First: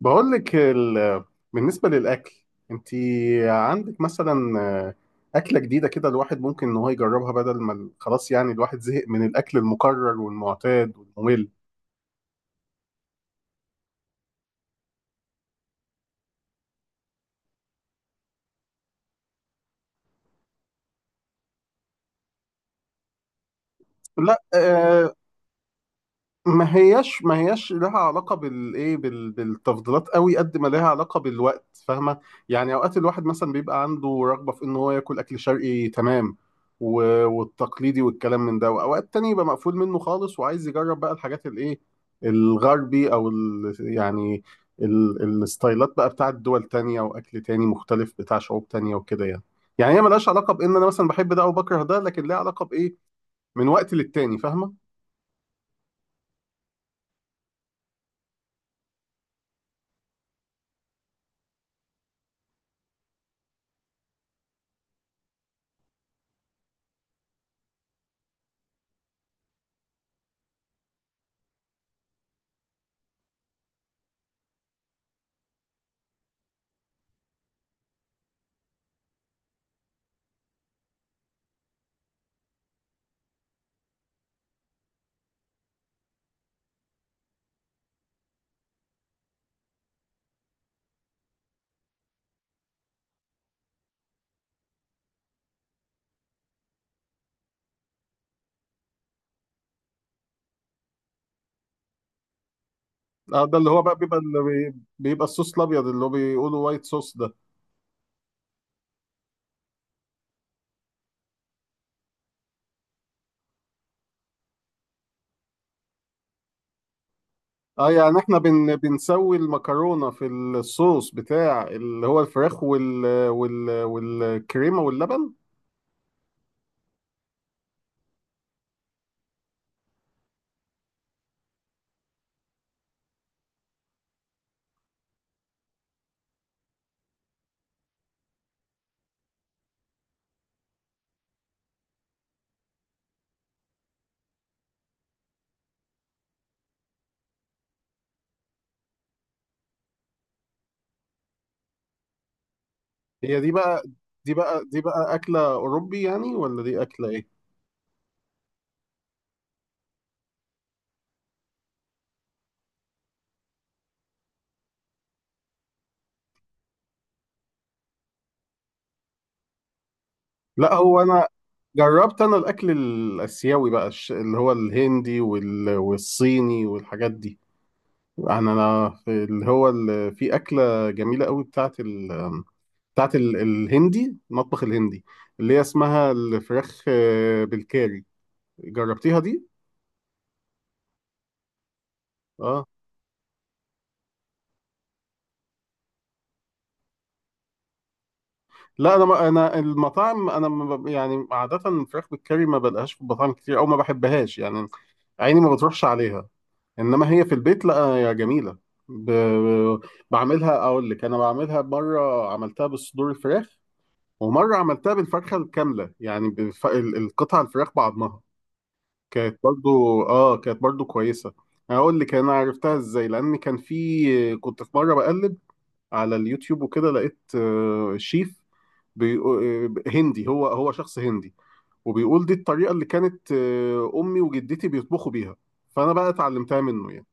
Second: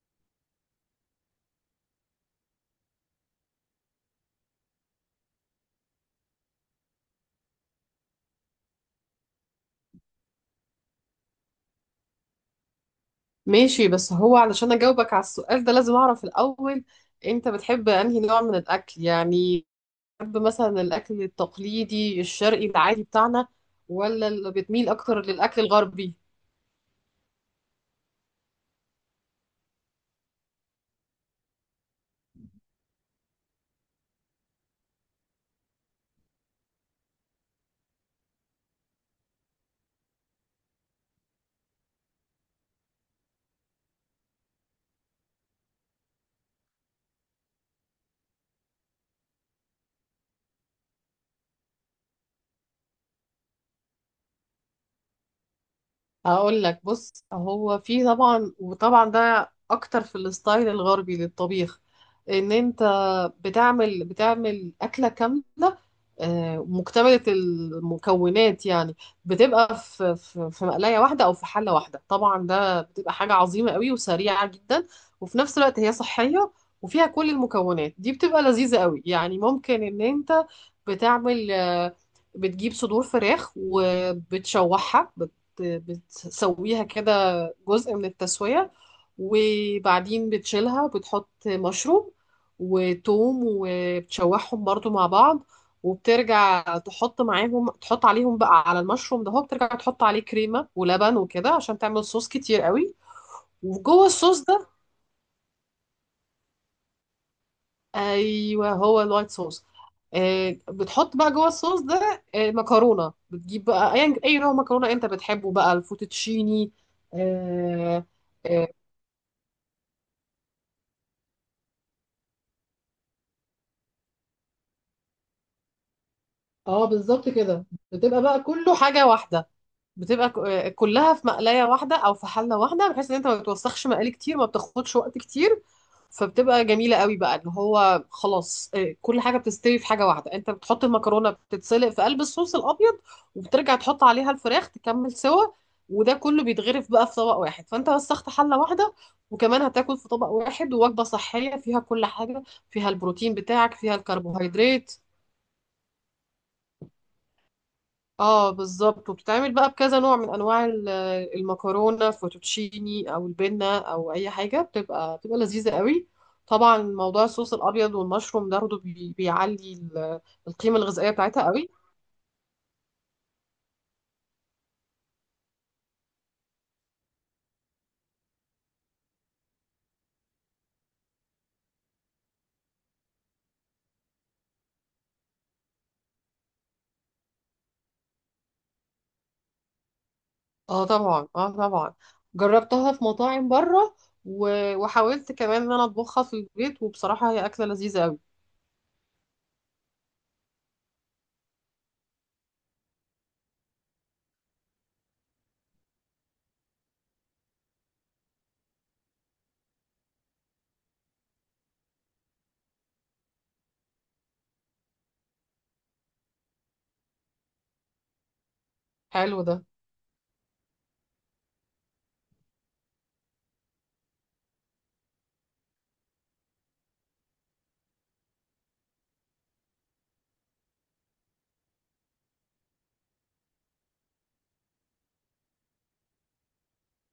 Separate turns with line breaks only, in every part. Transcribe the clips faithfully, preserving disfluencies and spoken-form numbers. بقول لك ال... بالنسبة للأكل، أنت عندك مثلا آه، أكلة جديدة كده الواحد ممكن إن هو يجربها بدل ما ال- خلاص، يعني الواحد زهق من الأكل المكرر والمعتاد والممل.
ماشي، بس هو علشان اجاوبك على السؤال ده لازم اعرف الاول. انت بتحب انهي نوع من الاكل يعني؟ بتحب مثلا الاكل التقليدي الشرقي العادي بتاعنا، ولا
لا،
اللي بتميل
آه،
اكتر للاكل الغربي؟
ما هياش ما هياش لها علاقة بالايه بال- بالتفضيلات قوي قد ما لها علاقة بالوقت، فاهمة؟ يعني اوقات الواحد مثلا بيبقى عنده رغبة في ان هو ياكل اكل شرقي، تمام، و- والتقليدي والكلام من ده، واوقات تاني يبقى مقفول منه خالص وعايز يجرب بقى الحاجات الايه، الغربي او ال يعني، ال- الستايلات بقى بتاعت دول تانية واكل تاني مختلف بتاع شعوب تانية وكده يعني. يعني هي ملهاش علاقة بان انا مثلا بحب ده او بكره ده، لكن ليها علاقة بايه، من وقت للتاني، فاهمة؟
هقول لك، بص، هو في طبعا وطبعا ده اكتر في الستايل الغربي للطبيخ، ان انت بتعمل بتعمل اكله كامله، آه، مكتمله المكونات. يعني بتبقى في في في مقلايه واحده او في حله واحده، طبعا ده بتبقى حاجه عظيمه قوي وسريعه جدا، وفي نفس الوقت هي صحيه، وفيها كل المكونات دي بتبقى لذيذه قوي. يعني ممكن ان انت بتعمل آه، بتجيب صدور فراخ وبتشوحها، بتسويها كده جزء من التسوية، وبعدين بتشيلها، بتحط مشروم وتوم وبتشوحهم برضو مع بعض، وبترجع تحط معاهم، تحط عليهم بقى، على المشروم ده هو بترجع تحط عليه كريمة ولبن وكده عشان تعمل صوص كتير قوي
اه، ده اللي هو بقى
وجوه
بيبقى اللي
الصوص ده.
بي- بيبقى الصوص الابيض، اللي هو بيقولوا وايت صوص ده.
ايوه، هو الوايت صوص. آه، بتحط بقى جوه الصوص ده آه، مكرونه، بتجيب بقى اي أي نوع مكرونه انت بتحبه، بقى الفوتوتشيني.
اه
آه،
يعني احنا
آه،
بن بنسوي المكرونه في الصوص بتاع اللي هو الفراخ وال وال والكريمه واللبن.
اه، بالظبط كده، بتبقى بقى كله حاجة واحدة، بتبقى ك- آه، كلها في مقلاية واحدة او في حلة واحدة، بحيث ان انت ما بتوسخش مقالي كتير، ما بتاخدش وقت كتير، فبتبقى جميلة قوي بقى، اللي هو خلاص، آه، كل حاجة بتستوي في حاجة واحدة. انت بتحط المكرونة بتتسلق في قلب الصوص الابيض، وبترجع تحط عليها الفراخ تكمل سوا، وده كله بيتغرف بقى في طبق واحد، فانت وسخت حلة واحدة، وكمان هتاكل في طبق واحد، ووجبة صحية فيها كل حاجة، فيها البروتين
هي دي
بتاعك،
بقى
فيها
دي بقى دي
الكربوهيدرات.
بقى اكله اوروبي يعني، ولا دي اكله ايه؟
اه، بالظبط، وبتتعمل بقى بكذا نوع من انواع ال- المكرونه، فوتوتشيني او البنه او اي حاجه، بتبقى بتبقى لذيذه قوي. طبعا موضوع الصوص الابيض والمشروم ده برضه بي- بيعلي ال-
لا
القيمه
هو
الغذائيه
انا
بتاعتها قوي.
جربت، انا الاكل الاسيوي بقى، الش- اللي هو الهندي وال والصيني والحاجات دي. يعني انا في اللي هو ال- في اكله جميله قوي بتاعت بتاعت ال- الهندي، المطبخ الهندي، اللي هي اسمها الفراخ آه، بالكاري. جربتيها دي؟
اه طبعا، اه طبعا،
اه.
جربتها في مطاعم بره. و- وحاولت كمان ان انا اطبخها في البيت، وبصراحه هي اكله لذيذه قوي.
لا انا، ما انا المطاعم انا ما ب- يعني عاده الفراخ بالكاري ما بلقاش في المطاعم كتير، او ما بحبهاش يعني، عيني ما بتروحش عليها. انما هي في البيت، لا يا جميله. ب... بعملها، اقول لك انا بعملها. مره عملتها بالصدور الفراخ، ومره عملتها بالفرخه الكامله، يعني بالف... ال- القطع الفراخ بعضمها، كانت
حلو ده.
برضو، اه، كانت برضو كويسة. هقول لك انا عرفتها ازاي. لان كان في كنت في مرة بقلب على اليوتيوب وكده، لقيت آه، شيف، بيقو- آه، هندي، هو هو شخص هندي، وبيقول دي الطريقة اللي كانت آه، امي وجدتي بيطبخوا بيها، فانا بقى اتعلمتها منه يعني.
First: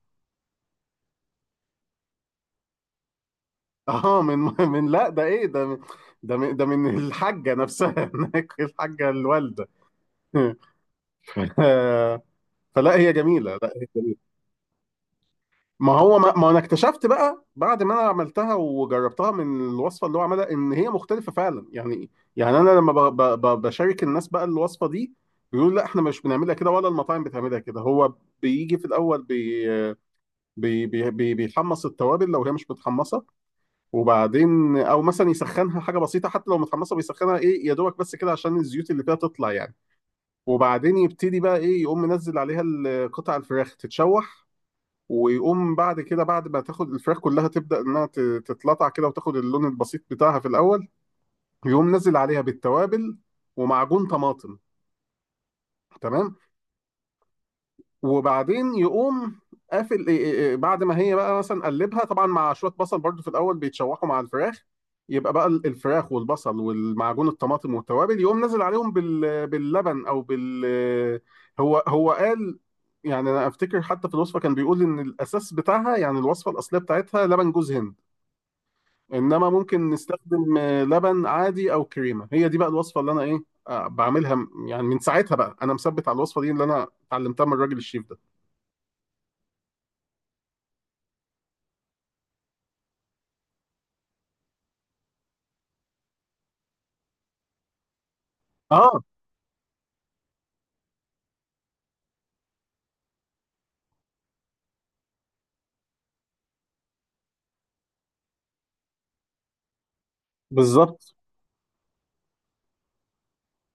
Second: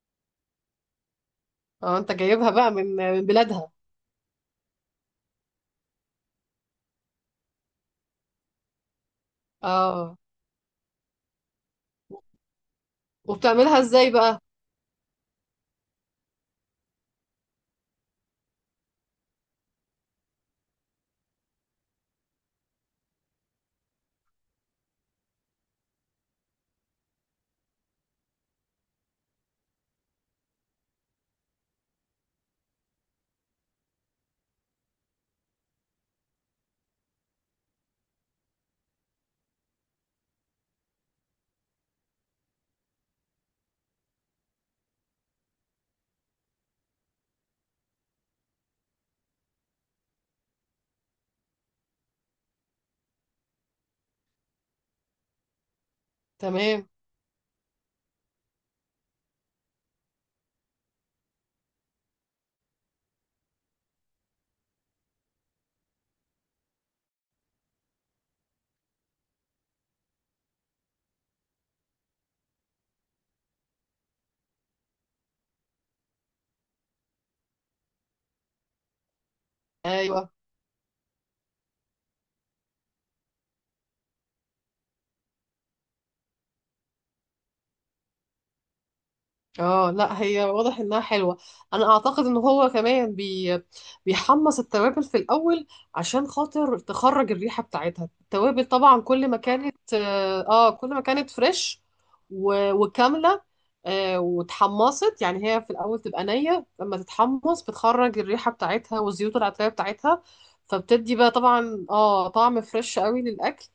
اه، انت جايبها بقى من من بلادها.
اه، من، من، لا ده ايه، ده من، ده من، ده من الحاجة نفسها. هناك الحاجة الوالدة.
اه،
آه، فلا هي جميلة، لا
وبتعملها
هي
ازاي
جميلة.
بقى؟
ما هو، ما, ما انا اكتشفت بقى بعد ما انا عملتها وجربتها من الوصفه اللي هو عملها، ان هي مختلفه فعلا يعني. يعني انا لما ب, ب, ب, بشارك الناس بقى الوصفه دي، بيقولوا لا احنا مش بنعملها كده، ولا المطاعم بتعملها كده. هو بيجي في الاول بي بي بي بي بيحمص التوابل لو هي مش متحمصه، وبعدين او مثلا يسخنها حاجه بسيطه، حتى لو متحمصه بيسخنها ايه، يا دوبك بس كده عشان الزيوت اللي فيها تطلع يعني. وبعدين يبتدي بقى ايه، يقوم منزل عليها ال- قطع الفراخ تتشوح. ويقوم بعد كده، بعد ما تاخد الفراخ كلها تبدأ انها ت- تتلطع كده وتاخد اللون البسيط بتاعها في الاول، يقوم نزل عليها بالتوابل ومعجون طماطم، تمام.
تمام،
وبعدين يقوم قافل، إيه إيه إيه، بعد ما هي بقى مثلا قلبها، طبعا مع شوية بصل برضو في الاول بيتشوحوا مع الفراخ، يبقى بقى ال- الفراخ والبصل والمعجون الطماطم والتوابل، يقوم نزل عليهم بال... باللبن او بال، هو هو قال، يعني انا افتكر حتى في الوصفه كان بيقول ان الاساس بتاعها، يعني الوصفه الاصليه بتاعتها لبن جوز هند، انما ممكن
ايوه.
نستخدم آه، لبن عادي او كريمه. هي دي بقى الوصفه اللي انا ايه، آه، بعملها. م- يعني من ساعتها بقى انا مثبت على الوصفه دي اللي انا اتعلمتها من الراجل الشيف ده.
اه لا، هي واضح انها حلوه. انا اعتقد ان هو كمان بي بيحمص التوابل في الاول، عشان خاطر تخرج الريحه بتاعتها. التوابل طبعا،
اه
كل ما كانت اه، آه، كل ما كانت فريش و- وكامله آه وتحمصت، يعني هي في الاول تبقى نيه، لما تتحمص بتخرج الريحه بتاعتها والزيوت العطريه بتاعتها،
بالظبط.
فبتدي بقى طبعا اه طعم فريش قوي للاكل.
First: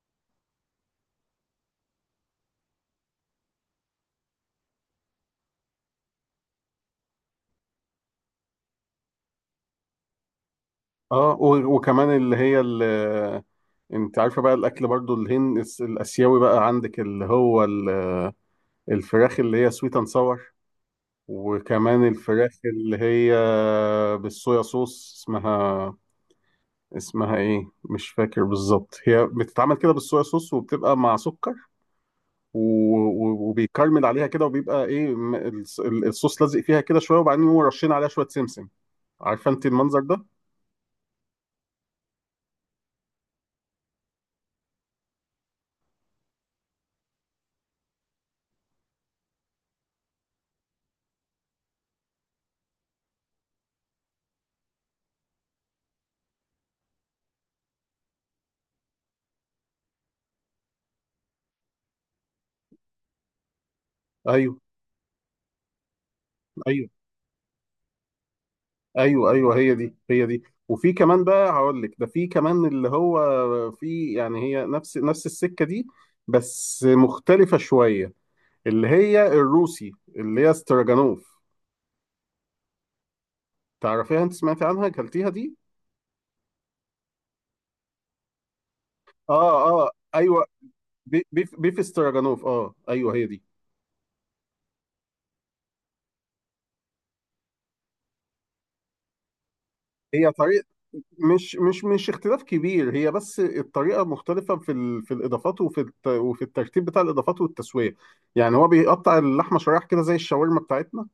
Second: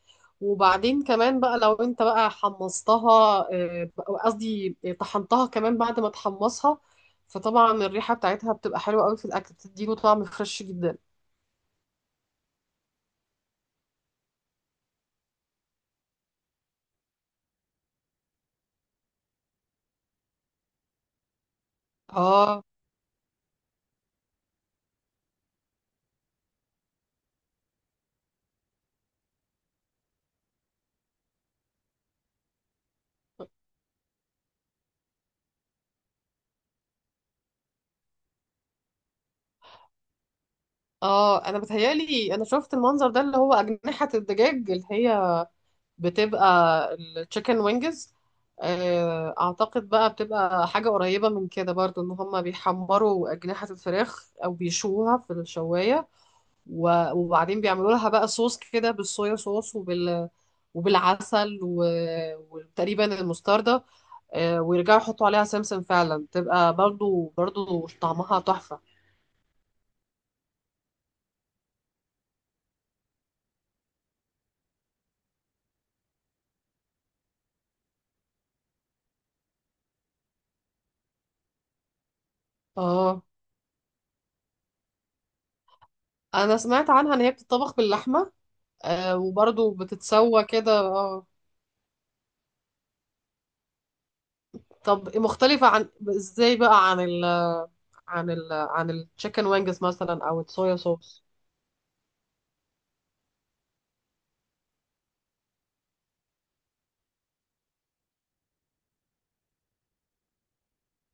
وبعدين كمان بقى لو انت بقى حمصتها، آه، قصدي طحنتها كمان بعد ما تحمصها، فطبعا الريحة بتاعتها بتبقى حلوة قوي في الأكل، بتديله طعم فريش جدا.
اه و- وكمان اللي هي، اللي انت عارفه بقى الاكل برضو الهند، الس- الاسيوي بقى، عندك اللي هو ال- آه، الفراخ اللي هي سويت اند ساور، وكمان الفراخ
اه
اللي هي بالصويا صوص، اسمها اسمها ايه مش فاكر بالظبط، هي بتتعمل كده بالصويا صوص وبتبقى مع سكر، و- و- وبيكرمل عليها كده، وبيبقى ايه، م- الص- الصوص لازق فيها كده شويه، وبعدين يقوموا رشين عليها شويه سمسم. عارفه انت المنظر ده؟
اه، انا بتهيالي انا شفت المنظر ده، اللي هو أجنحة الدجاج اللي هي بتبقى التشيكن وينجز. اعتقد بقى بتبقى حاجة قريبة من كده برضو، ان هما بيحمروا أجنحة الفراخ او بيشوها في الشواية، و- وبعدين بيعملوا لها بقى صوص كده بالصويا صوص وبال، وبالعسل، و... وتقريبا المستردة.
ايوه،
آه، ويرجعوا يحطوا عليها سمسم، فعلا تبقى
ايوه،
برضو برضو طعمها تحفة.
ايوه، ايوه، هي دي هي دي. وفي كمان بقى، هقول لك ده في كمان اللي هو، في يعني هي نفس نفس السكه دي بس مختلفه شويه، اللي هي الروسي، اللي هي استراجانوف.
اه،
تعرفيها انت؟ سمعتي عنها؟ اكلتيها دي؟
انا سمعت عنها ان هي بتطبخ باللحمة آه،
اه،
وبرضو
اه،
بتتسوى
ايوه.
كده
بي-
اه.
بيف بيف استراجانوف، اه ايوه هي دي.
طب مختلفة عن، ازاي بقى عن ال عن ال عن التشيكن وينجز مثلا
هي
او
طريقه،
الصويا صوص؟
مش مش مش اختلاف كبير، هي بس الطريقه مختلفه في ال... في الاضافات، وفي الت... وفي الترتيب بتاع الاضافات والتسويه. يعني هو بيقطع اللحمه شرايح كده زي الشاورما بتاعتنا،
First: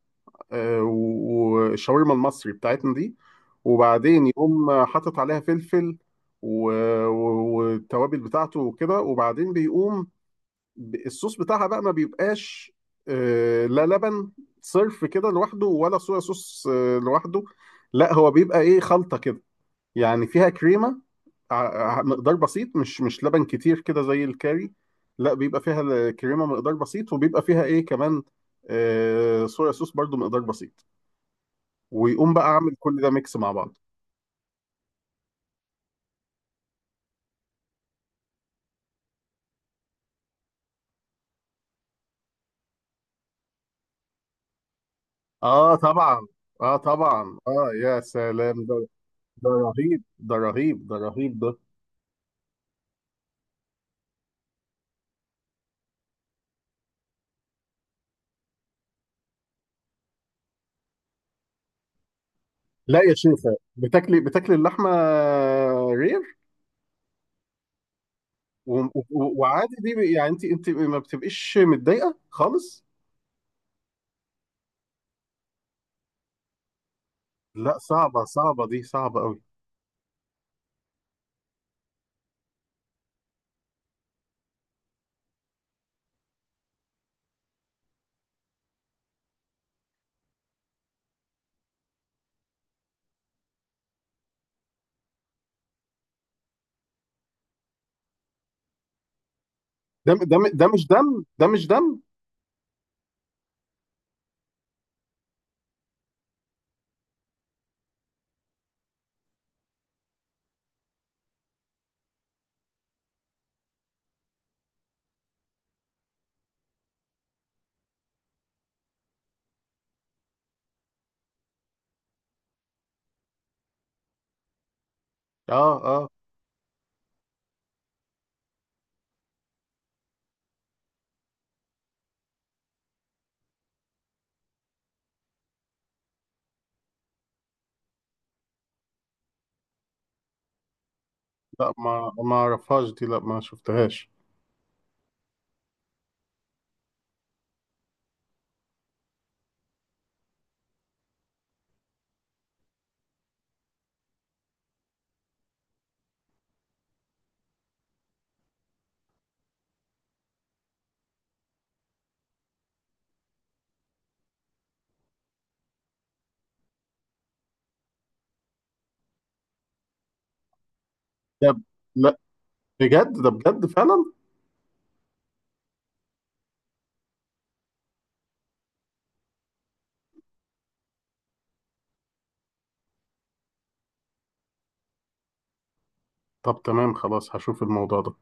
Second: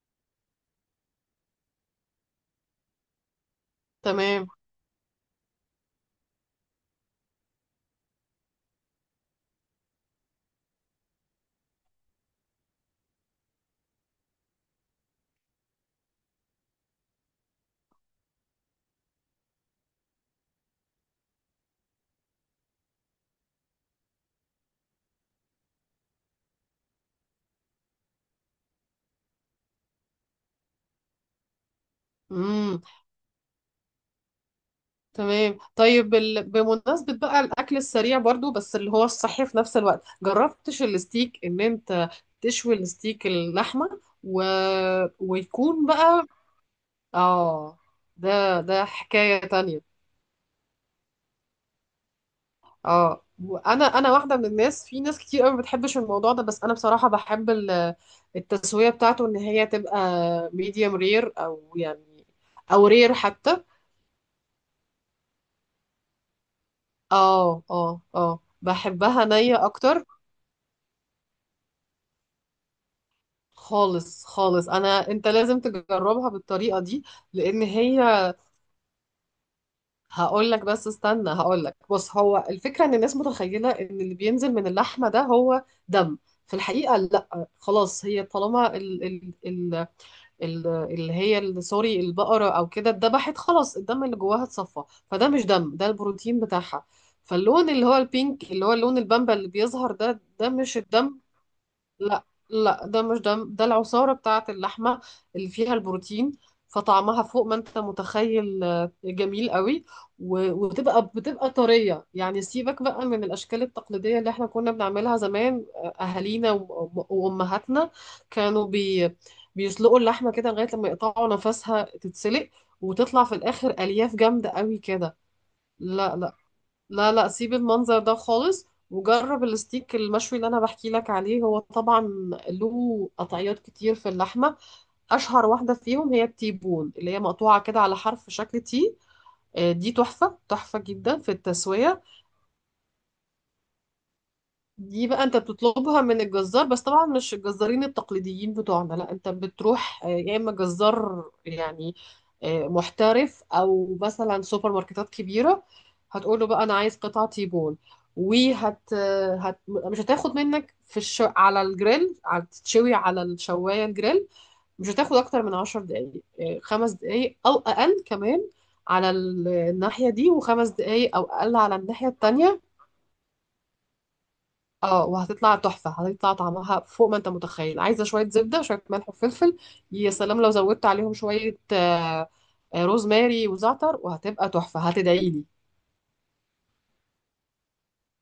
آه، و- والشاورما المصري بتاعتنا دي، وبعدين
تمام.
يقوم حاطط عليها فلفل و... و- والتوابل بتاعته وكده، وبعدين بيقوم، ب- الصوص بتاعها بقى ما بيبقاش آه، لا لبن صرف كده لوحده، ولا صويا صوص آه، لوحده، لا هو بيبقى ايه، خلطه كده، يعني فيها كريمه، ع- ع- مقدار بسيط، مش مش لبن كتير كده زي الكاري، لا بيبقى فيها الكريمه مقدار بسيط، وبيبقى فيها ايه كمان، آه صويا صوص برضو مقدار بسيط، ويقوم بقى عامل
امم،
كل ده ميكس مع بعض.
تمام. طيب ال... بمناسبة بقى الأكل السريع برضو، بس اللي هو الصحي في نفس الوقت، جربتش الستيك إن أنت تشوي الستيك، اللحمة، و...
اه
ويكون
طبعا،
بقى
اه طبعا، اه
آه
يا
ده
سلام
ده
ده،
حكاية
ده
تانية.
رهيب، ده رهيب، ده رهيب ده.
آه وأنا أنا واحدة من الناس، في ناس كتير قوي ما بتحبش الموضوع ده، بس أنا بصراحة بحب ال- التسوية بتاعته، إن هي تبقى ميديوم رير، أو يعني أو
لا يا
رير
شيخة،
حتى.
بتاكلي بتاكلي اللحمه رير؟
آه آه آه،
و-
بحبها
و-
نية
وعادي دي،
أكتر.
بي- يعني انت انت ما بتبقيش متضايقه خالص؟
خالص خالص، انا، انت لازم تجربها بالطريقه دي، لان
لا
هي،
صعبه، صعبه دي، صعبه قوي.
هقول لك، بس استنى، هقول لك، بص، هو الفكره ان الناس متخيله ان اللي بينزل من اللحمه ده هو دم. في الحقيقه لا، خلاص هي طالما ال ال ال ال اللي هي ال- سوري، البقره او كده اتذبحت، خلاص الدم اللي جواها اتصفى، فده مش دم، ده البروتين بتاعها. فاللون اللي هو البينك، اللي هو اللون البامبا اللي بيظهر
دم،
ده
دم،
ده
ده
مش
مش دم،
الدم.
ده مش دم.
لا لا، ده مش ده ده العصارة بتاعة اللحمة اللي فيها البروتين، فطعمها فوق ما انت متخيل آه، جميل قوي. و- وبتبقى بتبقى طرية، يعني سيبك بقى من الأشكال التقليدية اللي احنا كنا بنعملها زمان، آه، أهالينا وأم- وأمهاتنا كانوا بي بيسلقوا اللحمة كده، لغاية لما يقطعوا نفسها تتسلق، وتطلع في الآخر ألياف جامدة قوي كده.
اه اه،
لا لا، لا لا، سيب المنظر ده خالص وجرب الستيك المشوي اللي انا بحكي لك عليه. هو طبعا له قطعيات كتير في اللحمه، اشهر واحده فيهم هي التيبون، اللي هي مقطوعه كده على حرف شكل تي. آه، دي تحفه، تحفه جدا في
لا
التسويه.
ما ما اعرفهاش دي، لا ما شفتهاش.
دي بقى انت بتطلبها من الجزار، بس طبعا مش الجزارين التقليديين بتوعنا، لا انت بتروح آه، يا اما جزار يعني آه، محترف، او مثلا سوبر ماركتات كبيره. هتقول له بقى انا عايز قطعه تيبول، وهت آه، هت... مش هتاخد منك في الش... على الجريل، على تتشوي على الشوايه الجريل، مش هتاخد اكتر من عشر دقايق، آه، خمس دقايق او اقل كمان على ال- الناحيه دي، وخمس دقايق او
ده
اقل
ب-
على الناحيه
لا
التانيه.
بجد، ده بجد فعلا؟
اه، وهتطلع تحفة، هتطلع طعمها فوق ما انت متخيل، عايزة شوية زبدة، شوية ملح وفلفل. يا سلام لو زودت عليهم شوية آه، آه، روزماري وزعتر، وهتبقى تحفة هتدعيلي.
طب تمام، خلاص، هشوف الموضوع ده.